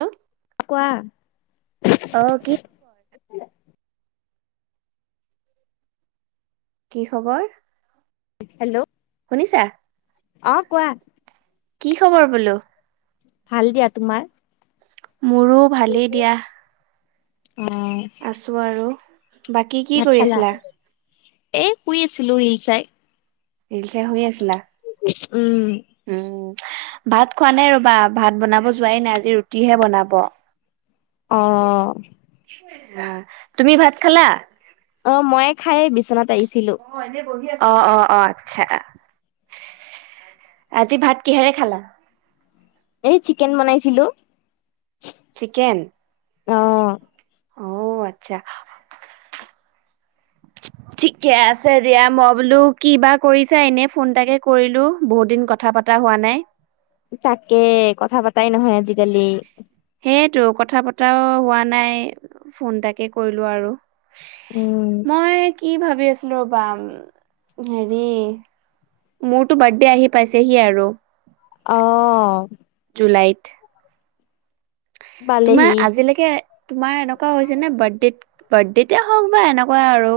হা। কোৱা। আহ কি খব। কি খবৰ। হেল্ল'। শুনিছা। অ কোৱা। কি খবৰ বোলো। ভাল দিয়া তোমাৰ? মোৰো ভালেই দিয়া আছো আৰু বাকী কি ভাত কৰি খালা আছিলা? এ শুই আছিলো ৰিলচাই। ৰিল চ হৈ আছে উম ভাত খোৱা নাই ৰবা ভাত বনাব যোৱাই নাই আজি ৰুটিহে বনাব। অ তুমি ভাত খালা? অ মই খাই বিচনাত আহিছিলো। অ অ অ আচ্ছা আজি ভাত কিহেৰে খালা? এই চিকেন বনাইছিলো। চিকেন অ অ আচ্ছা [unintelligible] ঠিকে আছে দিয়া মই বোলো কি বা কৰিছা এনেই ফোন তাকে কৰিলো বহুত দিন কথা পাতো হোৱা নাই? তাকে কথা পাতাই নহয় আজিকালি? এইটো কথা পতাও হোৱা নাই ফোনটাকে কৰিলো আৰু উম মই কি ভাবি আছিলো ৰ'বা হেৰি মোৰতো বাৰ্থডে আহি পাইছেহি আৰু অ জুলাইত তোমাৰ পালেহি আজিলৈকে তোমাৰ এনেকুৱা হৈছে নে বাৰ্থডেত বাৰ্থডেতে হওক বা এনেকুৱা আৰু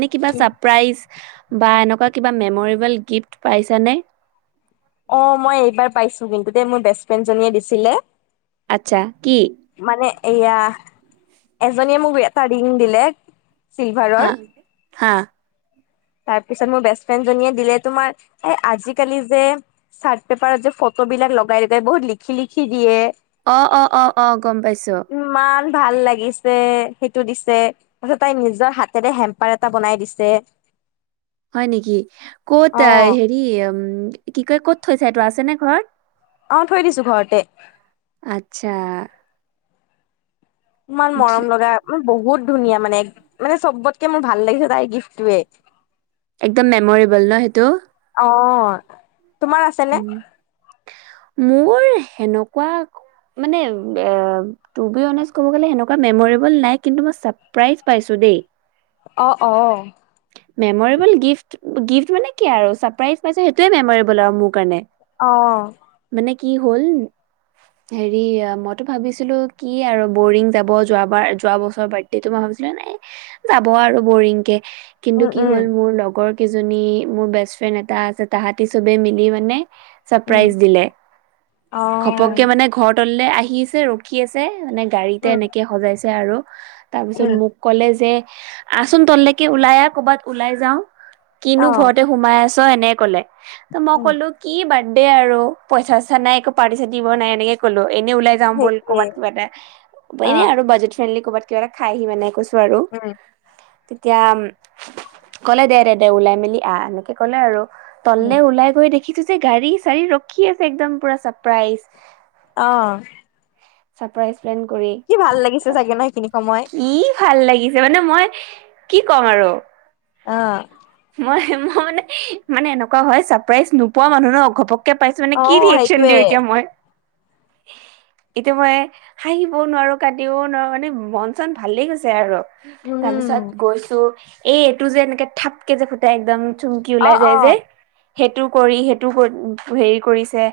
এনেই কিবা ছাৰপ্ৰাইজ বা এনেকুৱা কিবা মেমৰেবল গিফ্ট পাইছানে? অ মই এইবাৰ পাইছো কিন্তু দে মোৰ বেষ্ট ফ্ৰেণ্ড জনীয়ে দিছিলে। আচ্ছা কি? মানে এয়া এজনীয়ে মোক এটা ৰিং দিলে। হ চিলভাৰৰ হা তাৰ পিছত মোৰ বেষ্টফ্ৰেণ্ড জনীয়ে দিলে তোমাৰ আজি কালি যে চাৰট পেপাৰ যে ফ বিলাক লগাই লগাই বহুত লিখি লিখি দিয়ে অ অ অ অ গম পাইছো। ইমান ভাল লাগিছে সেইটো দিছে তাৰছত তাই নিজৰ হাতেৰে হেম্পাৰ এটা বনাই দিছে। [unintelligible] [inaudible] হয় নেকি ক'ত অ হেৰি উম কি কয় ক'ত থৈছ এইটো আছে নে ঘৰত। অ থৈ দিছো ঘৰতে আচ্ছা ইমান মৰম লগা বহুত ধুনীয়া মানে মানে চবতকে মোৰ ভাল লাগিছে তাই গিফ্টোৱে। একদম মেমৰেবল ন সেইটো। অ তোমাৰ আছে নে? উম মোৰ সেনেকুৱা মানে তেনেকে কবলে গলে হেনে কোৱা মেমৰেবল নাই কিন্তু ছাৰপ্ৰাইজ পাইছোঁ। দেই অ অ মেমৰেবল গিফ্ট গিফ্ট মানে কি আৰু ছাৰপ্ৰাইজ পাইছে সেইটোৱে মেমৰেবল আৰু মোৰ কাৰণে। অ মানে কি হ'ল? হেৰি মইতো ভাবিছিলো কি আৰু বৰিং যাব যোৱাবাৰ যোৱা বছৰ বাদডো মই ভাব ব ন যাব আৰু বৰিং কে [unintelligible] কিন্তু উম কি উম হ'ল মোৰ লগৰ কেইজনী মোৰ বেষ্ট ফ্ৰেণ্ড এটা আছে তাহাঁতি চবে মিলি মানে উম চাপৰাইচ দিলে অ ঘপককে মানে ঘৰতললে আহ আহিছে ৰখি আছে মানে গাড়ীতে উম এনেকে সজাইছে আৰু তাৰ পিছত উম মোক ক'লে যে আচোন তললৈকে ওলাই আহ কৰ'বাত ওলাই যাও কিনো অ ঘৰতে সোমাই আছো এনে কলে ত মই উম কলো কি বান সেইয়া আৰু পইচা চচা নাই একো চাৰ্তি দিব নাই এনেকে কলো। এনেই ওলাই যাম বল সেইটোৱে ক'ৰবাত কিবা এটা অ এনে আৰু বাজেট ফ্ৰেডলি ক'বাত কিবা এটা খাইহি মানে আৰু উম তেতিয়া কলে দে দে দে ওলাই মেলি আহ এনেকে কলে আৰু তলে অ ওলাই গৈ দে ৰাখিছো যে গাড়ী চাৰি ৰখি আছে একদম পুৰা চাৰপ্ৰাইজ আহ চাৰপ্ৰাইজ প্লেন কৰি চাগে ন সেইখিনি সময় কি ভাল লাগি চিলে মানে মই কি ক'ম আৰু অ মই মই মানে মানে এনেকুৱা হয় ছাৰপ্ৰাইজ নোপোৱা মানুহ ন ঘপক কে পাইছো মানে অ কি ৰিয়েকচন সেইটোৱে দিওঁ এতিয়া মই এতিয়া মই হাঁহিবও নোৱাৰো কান্দিবলৈ নোৱাৰো মানে মন চন ভালেই গৈছে আৰু তাৰ উম পিছত গৈছো এই এইটো যে এনেকে থাপকে যে ফুটাই একদম চুমকি অ ওলাই যায় অ যে সেইটো কৰি সেইটো কৰি হেৰি কৰিছে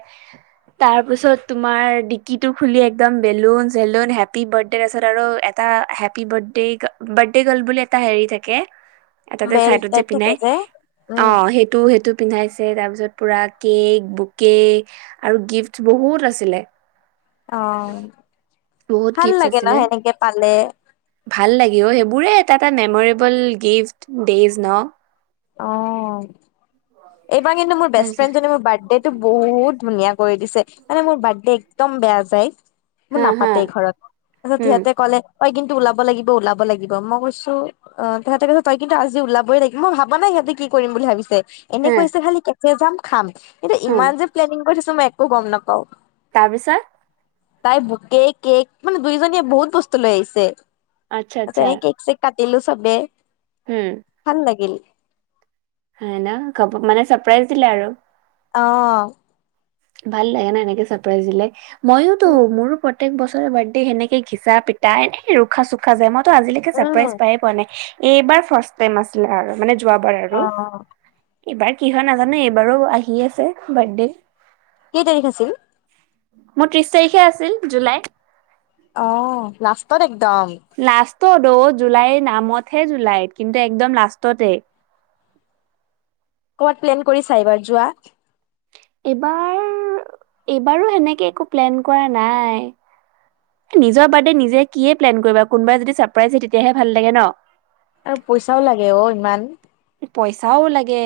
তাৰ পিছত তুমাৰ ডিকি তো খুলি একদম বেলুন চেলুন হেপি বাৰ্থডে তাৰ পাছত আৰু এটা happy birthday birthday girl বুলি এটা হেৰি থাকে এটাতে বেল চাইডত যে টাইপ পিনে থাকে অ উম সেইটো সেটো পিন্ধাইছে তাৰ পিছত পুৰা কেক বুকে আৰু গিফ্ট বহুত আছিলে অ বহুত ভাল গিফ্ট লাগে ন আছিলে সেনেকে পালে ভাল লাগিল।। অ সেইবোৰে এটা এটা মেমৰেবল গিফ্ট ডেইজ ন অ এইবাৰ কিন্তু মোৰ বেষ্ট ফ্ৰেণ্ডনে মোৰ বাৰ্থডে টো বহুত ধুনীয়া কৰি দিছে মানে মোৰ বাৰ্থডে একদম বেয়া যায়। মোৰ হা হা নাপাতে ঘৰত তাৰপিছত উম সিহঁতে ক'লে কিন্তু ওলাব লাগিব ওলাব লাগিব মই কৈছোঁ অ তাহেতে কৈছ তই কিন্তু আজি ওলাবই লাগিব মই ভ নাই সিহঁতে কি কৰিম বুলি ভাবিছে এনে হা কৈছে খালি কেফে যাম খাম কিন্তু উম ইমান যে প্লেনিং কৰি থৈ। ত মই একো গম নাপাওঁ তাৰপিছত। তাই বুকে কেক মানে দুইজনীয়ে বহুত বস্তু লৈ আহিছে। আচ্ছা আচ্ছা তেনে কেক চেক কাটিলোঁ চবে উম ভাল লাগিল। হয় না মানে চাপ্ৰাইজ দিলে আৰু। অহ ভাল লাগে ন এনেকে চাপ্ৰৰাইজ দিলে মইও তো উম মোৰ ও প্ৰত্যেক বছৰ বাৰ্থডে সেনেকেই ঘিচা পিতা এনেই ৰুখা চুখা যায় মইতো আজিলৈকে চাৰপ্ৰাইজ উম পায়েই পোৱা নাই। এইবাৰ ফাৰ্ষ্ট টাইম আছিলে আৰু মানে যোৱাবাৰ অ আৰু এইবাৰ কি হয় নাজানোঁ এইবাৰো আহি আছে বাৰ্থডে। কেই তাৰিখ আছিল? মোৰ ত্ৰিশ তাৰিখে আছিল জুলাই। আহ লাষ্টত একদম অহ টো জুলাইৰ নামতহে জুলাইত কিন্তু একদম লাষ্টতে। [unintelligible] ক'বাত প্লেন কৰিছা এইবাৰ যোৱা? এইবাৰ এইবাৰো সেনেকে একো প্লেন কৰা নাই। নিজৰ বাৰ্থডে নিজে কিহে প্লেন কৰিবা কোনোবাই যদি চাপ্ৰৰাইজ দিয়ে তেতিয়াহে ভাল লাগে ন আৰু পইচাও লাগে অ ইমান। পইচাও লাগে।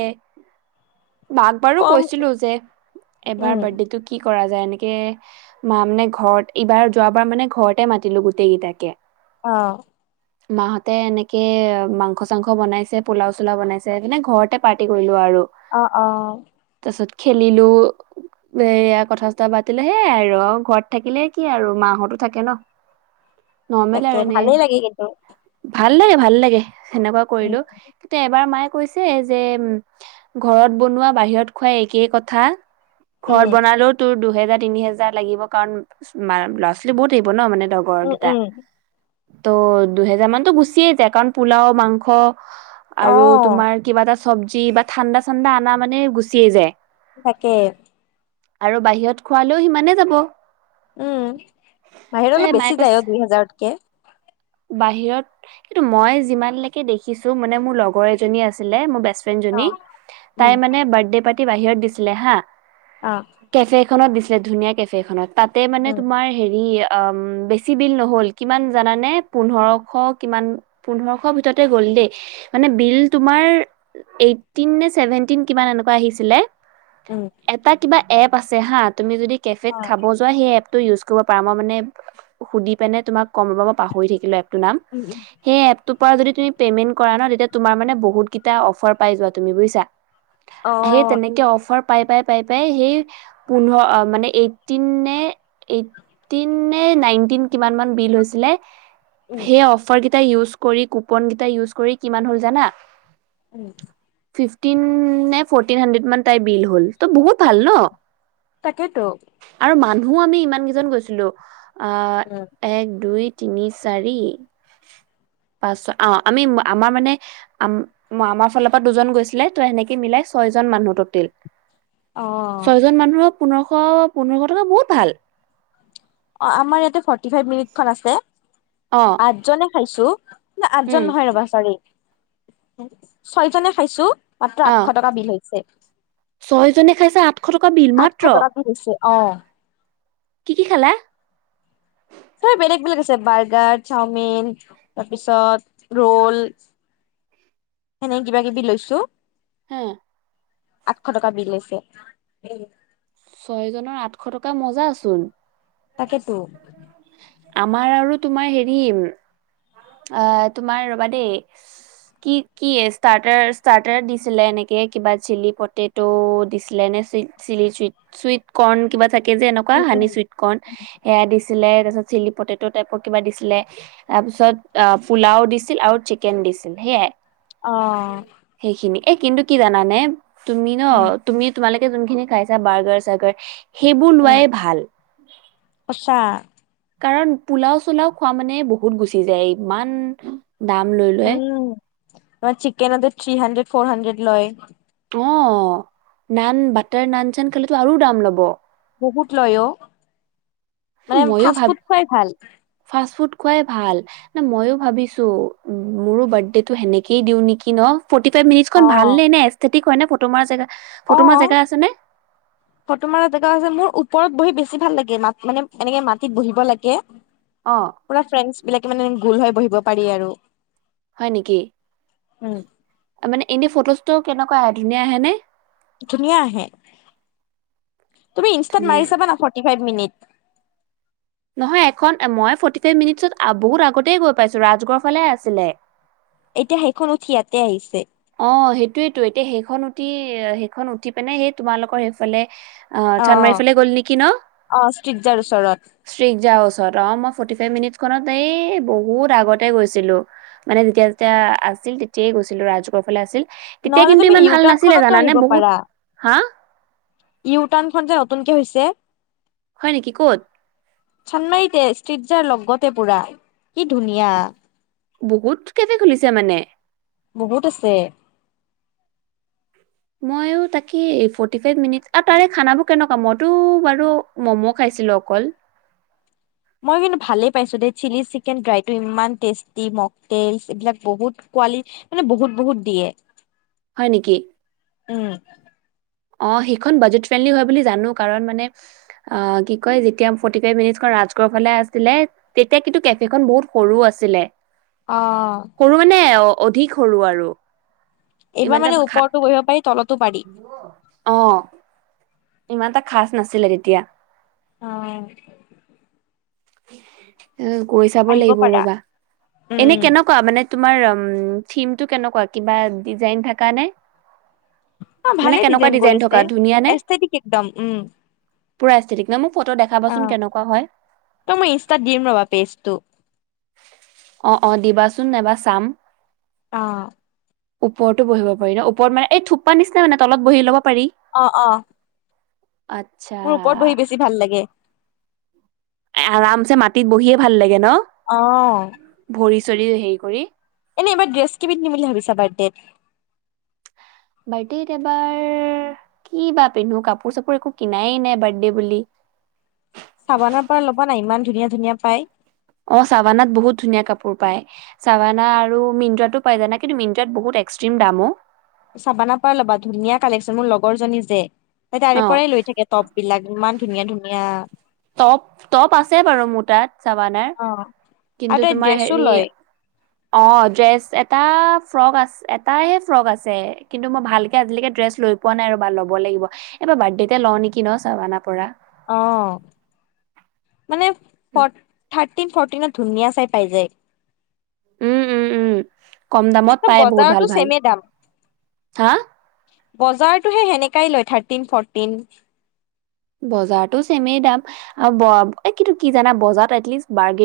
মাক বাৰো কম কৈছিলোঁ যে উম এবাৰ বাৰ্থডে টো কি? কৰা যায় এনেকে মা মানে ঘৰত এইবাৰ যোৱাবাৰ মানে ঘৰতে মাতিলো গোটেই কেইটাকে। আহ। মাহতে এনেকে মাংস চাংস বনাইছে পোলাও। পোলাও বনাইছে মানে ঘৰতে পাৰ্টি কৰিলোঁ আৰু- অ অ তাৰ পাছত খেলিলোঁ। এয়া কথা চথা পাতিলে সেয়াই আৰু ঘৰত থাকিলে কি আৰু মা‌ হতো থাকে ন। নৰ্মেল তাকে আৰু এনে ভালেই লাগে কিন্তু ভাল লাগে ভাল লাগে সেনেকুৱা উম কৰিলোও। তে এবাৰ মায়ে কৈছে যে উ ঘৰত বনোৱা বাহিৰত খোৱা একেই কথা। উম ঘৰত বনালো তোৰ দুহেজাৰ। তিনি হাজাৰ লাগিব, কাৰণ ল'ৰা ছোৱালী বহুত আহিব ন মানে লগৰ উম কেইটা। উম ত' দুহেজাৰ মানতো গুচিয়েই যায় কাৰণ পোলাও মাংস। অ আৰু তোমাৰ কিবা এটা চব্জি বা ঠাণ্ডা চানণ্ডা আনা মানে গুচিয়েই যায়। তাকে। আৰু বাহিৰত খোৱালেও সিমানে যাব। উম বাহিৰত তাই অলপ মায়ে বেছি যায়, কৈছে অ দুই হাজাৰতকে। বাহিৰত কিন্তু মই যিমানলৈকে দেখিছোঁ মানে মোৰ লগৰ এজনী আছিলে মোৰ বেষ্ট ফ্ৰেণ্ড অ জনি উম তাইৰ মানে বাৰ্থডে পাৰ্টি বাহিৰত দিছিলে হা, অ কেফে খনত দিছিলে ধুনীয়া কেফে খনত তাতে মানে উম তোমাৰ হেৰি- বেছি বিল নহ'ল কিমান জানানে? পোন্ধৰশ কি পোন্ধৰশ ভিতৰত গ'ল দেই, মানে বিল তোমাৰ- এইতিন নে চেভেনটিন কিমান এনেকুৱা আহিছিলে। উম এটা কিবা এপ আছে হা, তুমি যদি কেফেত অ খাব যোৱা সেই এপটো উইজ পাৰ মই মানে সুধি পেনে তোমাক কম ৰ মই পাহৰি থাকিলো এপটো নাম উম উম সেই এপ যদি তুমি পে'মেণ্ট কৰা ন তেতিয়া তোমাৰ মানে বহুত কেইটা অফাৰ পাই যোৱা বুজিছা অ সেই তেনেকে অফাৰ পাই পাই পাই পাই সেই পোন্ধৰ মানে এইটিইণ নে নে নাইটিন কিমান বিল হৈছিলে। উম সেই অফাৰ কেইটা উউছজ কৰি কুপন কেইটা উইজ কৰি কিমান হল জানা। উম ফিফটিন নে ফটিন হাণ্ডেৰ্ড মান তাই বিল হ'ল ত' বহুত ভাল ন। তাকেই তো আৰু মানুহ আমি ইমান কেইজন গৈছিলোঁ, অহ উম এক দুই তিনি চাৰি পাঁচ অ আমি আমাৰ মানে আমাৰ ফালৰ পৰা দুজন গৈছিলে তই সেনেকে মিলাই ছয়জন মানুহ টোটেল অ ছয়জন মানুহক পোন্ধৰশ পোন্ধৰশ টকা বহুত ভাল। অ আমাৰ ইয়াতে ফৰ্টি ফাইভ মিনিটখন আছে অ আঠজনে খাইছো। ন উম আঠজন নহয় ৰবা সওৰি ছয়জনে খাইছো। মাত্ৰ অ আঠশ টকা বিল হৈছে। ছয়জনে খাইছে আঠশ টকা বিল মাত্ৰ। আঠশ টকা বিল হৈছে অ' কি কি খালা? তই বেলেগ বেলেগ আছে বাৰ্গাৰ, চাওমিন তাৰপিছত ৰোল। এনে কিবা কিবি লৈছো। হা আঠশ টকা বিল আহিছে। ছয়জনৰ আঠশ টকা মজা আচোন তাকেতো আমাৰ আৰু তোমাৰ হেৰি অ তোমাৰ ৰবা দেই কি কি ষ্টাৰ্টাৰ ষ্টাৰ্টাৰ দিছিলে এনেকে কিবা চিলি পটেটো দিছিলে নে চিলি চুই চুইট কৰ্ণ কিবা থাকে যে এনেকুৱা উম উম হানি চুইট কৰ্ণ সেয়া দিছিলে তাৰিত চিলি পটেট টাইপৰ কিবা দিছিলে তাৰপিছত অ পোলাও দিছিল আৰু চিকেন দিছিল সেইয়াই অ এ কিন্তু কি জানে তুমি ন উম তুমি তোমালোকে যোনখিনি খাইছা বাৰ্গাৰ চাৰ্গাৰ সেইবোৰ উম লোৱাই ভাল সঁচা কাৰণ পোলাও চোলাও খোৱা মানে বহুত গুচি যায় ইমান দাম লৈ লয় তমাৰ chicken three hundred four hundred লয় অ নান বাটাৰ নান চান খালেতো আৰু দাম ল'ব বহুত লয় অ মানে ফাষ্ট ফুড খুৱাই ভাল খুৱাই ভাল না মইো ভাবিছো মোৰো বাৰ্থডেটো সেনেকেই দিওঁ নেকি ন ফৰ্টি ফাইভ মিনটছখন অ ভালনে ন এছটিক কয় নে ফটো মাৰা জে অ ফটোমাৰ জকাছে মোৰ ওপৰত বহি বেছি ভাল লাগে ম মানে এনেকে মাটিত বহিব লাগে অ পুৰা ফ্ৰে বিলাকে মানে গোল হৈ বহিব পাৰি আৰু হয় নেকি উম মানে এনে ফটোজটো কেনেকুৱা আহে ধুনীয়া আহে নে ধনিয়া আহে তুমি ইনষ্টাট ধুনীয়া মাৰি চাবা না ফৰ্টি ফাইভ মিনিট নহয় এখন মই ফৰ্টি ফাইভ মিনিটছত বহুত আগতেই গৈ পাইছোঁ ৰাজগড় ফালে আছিলে [unintelligible] এতিয়া সেইখন উঠি ইয়াতে আহিছে। অ সেইটোয়েতো, এতিয়া সেইখন উঠি সেইখন উঠি পিনে সেই তোমালোকৰ সেইফালে আহ অ চানমাৰীৰ ফালে গ'ল নেকি ন? অ ষ্ট্ৰিটজাৰ ওচৰত ষ্ট্ৰিক যা ওচৰত অ মই ফটি ফাই মিনিট খনত এই বহুত আগতে গৈছিলো মানে যেতিয়া যেতিয়া আছিল তেতিয়াই গৈছিলো, ৰাজু ফালে আছিল তেতিয়া নহ'লে কিন্তু তুমি ইমান ভাল ইউটাৰ্ণ নাছিলে খনতো জানানে বহুত, হা? ইউটানখন যে নতুনকে হৈছে। হয় নেকি ক'ত? চন্মেইটে ষ্ট্ৰীত জাৰ লগতে পুৰা, কি ধুনীয়া! বহুত কেফে খুলিছে মানে। বহুত আছে। মইও তাকে ফৰ্টি ফাইভ মিনিট, আৰু তাৰে খানাবোৰ কেনেকুৱা? মইতো বাৰু ম'ম' খাইছিলোঁ। কল। মই কিন্তু ভালেই পাইছো দেই, চিলি চিকেন ড্ৰাইটো ইমান টেষ্টি, মকতেলচ এইবিলাক বহুত পোৱালি মানে বহুত বহুত দিয়ে। হয় নেকি? উম অ সেইখন বাজেট ফ্ৰেনলি হয় বোলি জানো, কাৰণ মানে অ কি কয় যেতিয়া ফৌৰটি ফাইভ মিনিটছ খন ৰাজগড় ফালে আছিলে তেতিয়া কিন্তু কেফেখনন বহুত সৰু আছিলে। অ সৰু মানে অধিক সৰু আৰু। ইমান এইবাৰ মানে এটা খা ওপৰতো বহিব পাৰি তলতো পাৰি। আহ ইমান এটা খাজ নাছিলে তেতিয়া। অ। অ গৈ চাব আহিব লাগিব পাৰা। ৰবা এনে কেনেকুৱা মানে তোমাৰ থিমটো কেনেকুৱা কিবা ডিজাইন থাকা নে? অ মানে ভালে কেনেকুৱা ডিজাইন থকা কৰিছে ধুনীয়া নে এচঠাটিক একদম উম। পুৰা এচটিটিক না? মোক ফটো অ দেখাবাচোন কেনেকুৱা হয়? ত মই ইনষ্ট্ৰাত দিম ৰবা পেজটো। চোন এবা চাম। অহ ওপৰতো বহিব পাৰি ন ওপৰ মানে থোপা নিচিনা মানে তলত বহি লব- পাৰি অহ অহ আচ্ছা মোৰ ওপৰত বহি বেছি ভাল লাগে- আৰামছে মাটিত বহিয়ে ভাল লাগে ন অহ। ভৰি চৰি হেৰি কৰি এনে এইবাৰ ড্ৰেছ কি পিন্ধিম বুলি ভাবিছা বাৰ্থডেত? বাৰ্থডে এবাৰ কি বা পিন্ধো কাপোৰ চাপোৰ একো কিনাই নাই বাৰ্থডে বুলি। [unintelligible] চাবানাৰ পৰা ল'বা না ইমান ধুনীয়া ধুনীয়া পাই। অ চাৱানাত বহুত ধুনীয়া কাপোৰ পায় চাৱানা আৰু মিন্ত্ৰাতটো পাই জানা কিন্তু মিন্ত্ৰাত বহুত এক্সট্ৰিম দামো অ। চাবানা পা ল'বা ধুনীয়া কালেকচন মোৰ লগৰ জনী যে অ তাৰে পৰাই লৈ থাকে টপ বিলাক ইমান ধুনীয়া ধুনীয়া। টপ টপ আছে বাৰু মোৰ তাত চাৱানাৰ। অ আৰু কিন্তু তাই তোমাৰ ড্ৰেছো হেৰি লয় অ ড্ৰেছ এটা ফ্ৰক আ এটাইে ফ্ৰক আছে কিন্তু মই ভালকে আজিলকে ড্ৰেছ লৈ লৈ পোৱা নাই আৰু বা লব লাগিব, এই বাৰ্থডেতে লওঁ নেকি চবানা পৰা। অহ। মানে থাৰ্টিন ফৰ্টিনত ধুনীয়া চাই পাই যায়। উম উম উম। কম দামত পায় বহুত বজাৰতো ভাল ভাল। ছেমে হা? বজাৰটোহে সেনেকাই লয় থাৰ্টিন ফৰটিন। বজাৰতো চেমেই দাম আৰু কিন্তু কি জানা বজাৰত এলিষ্ট বাৰ্গ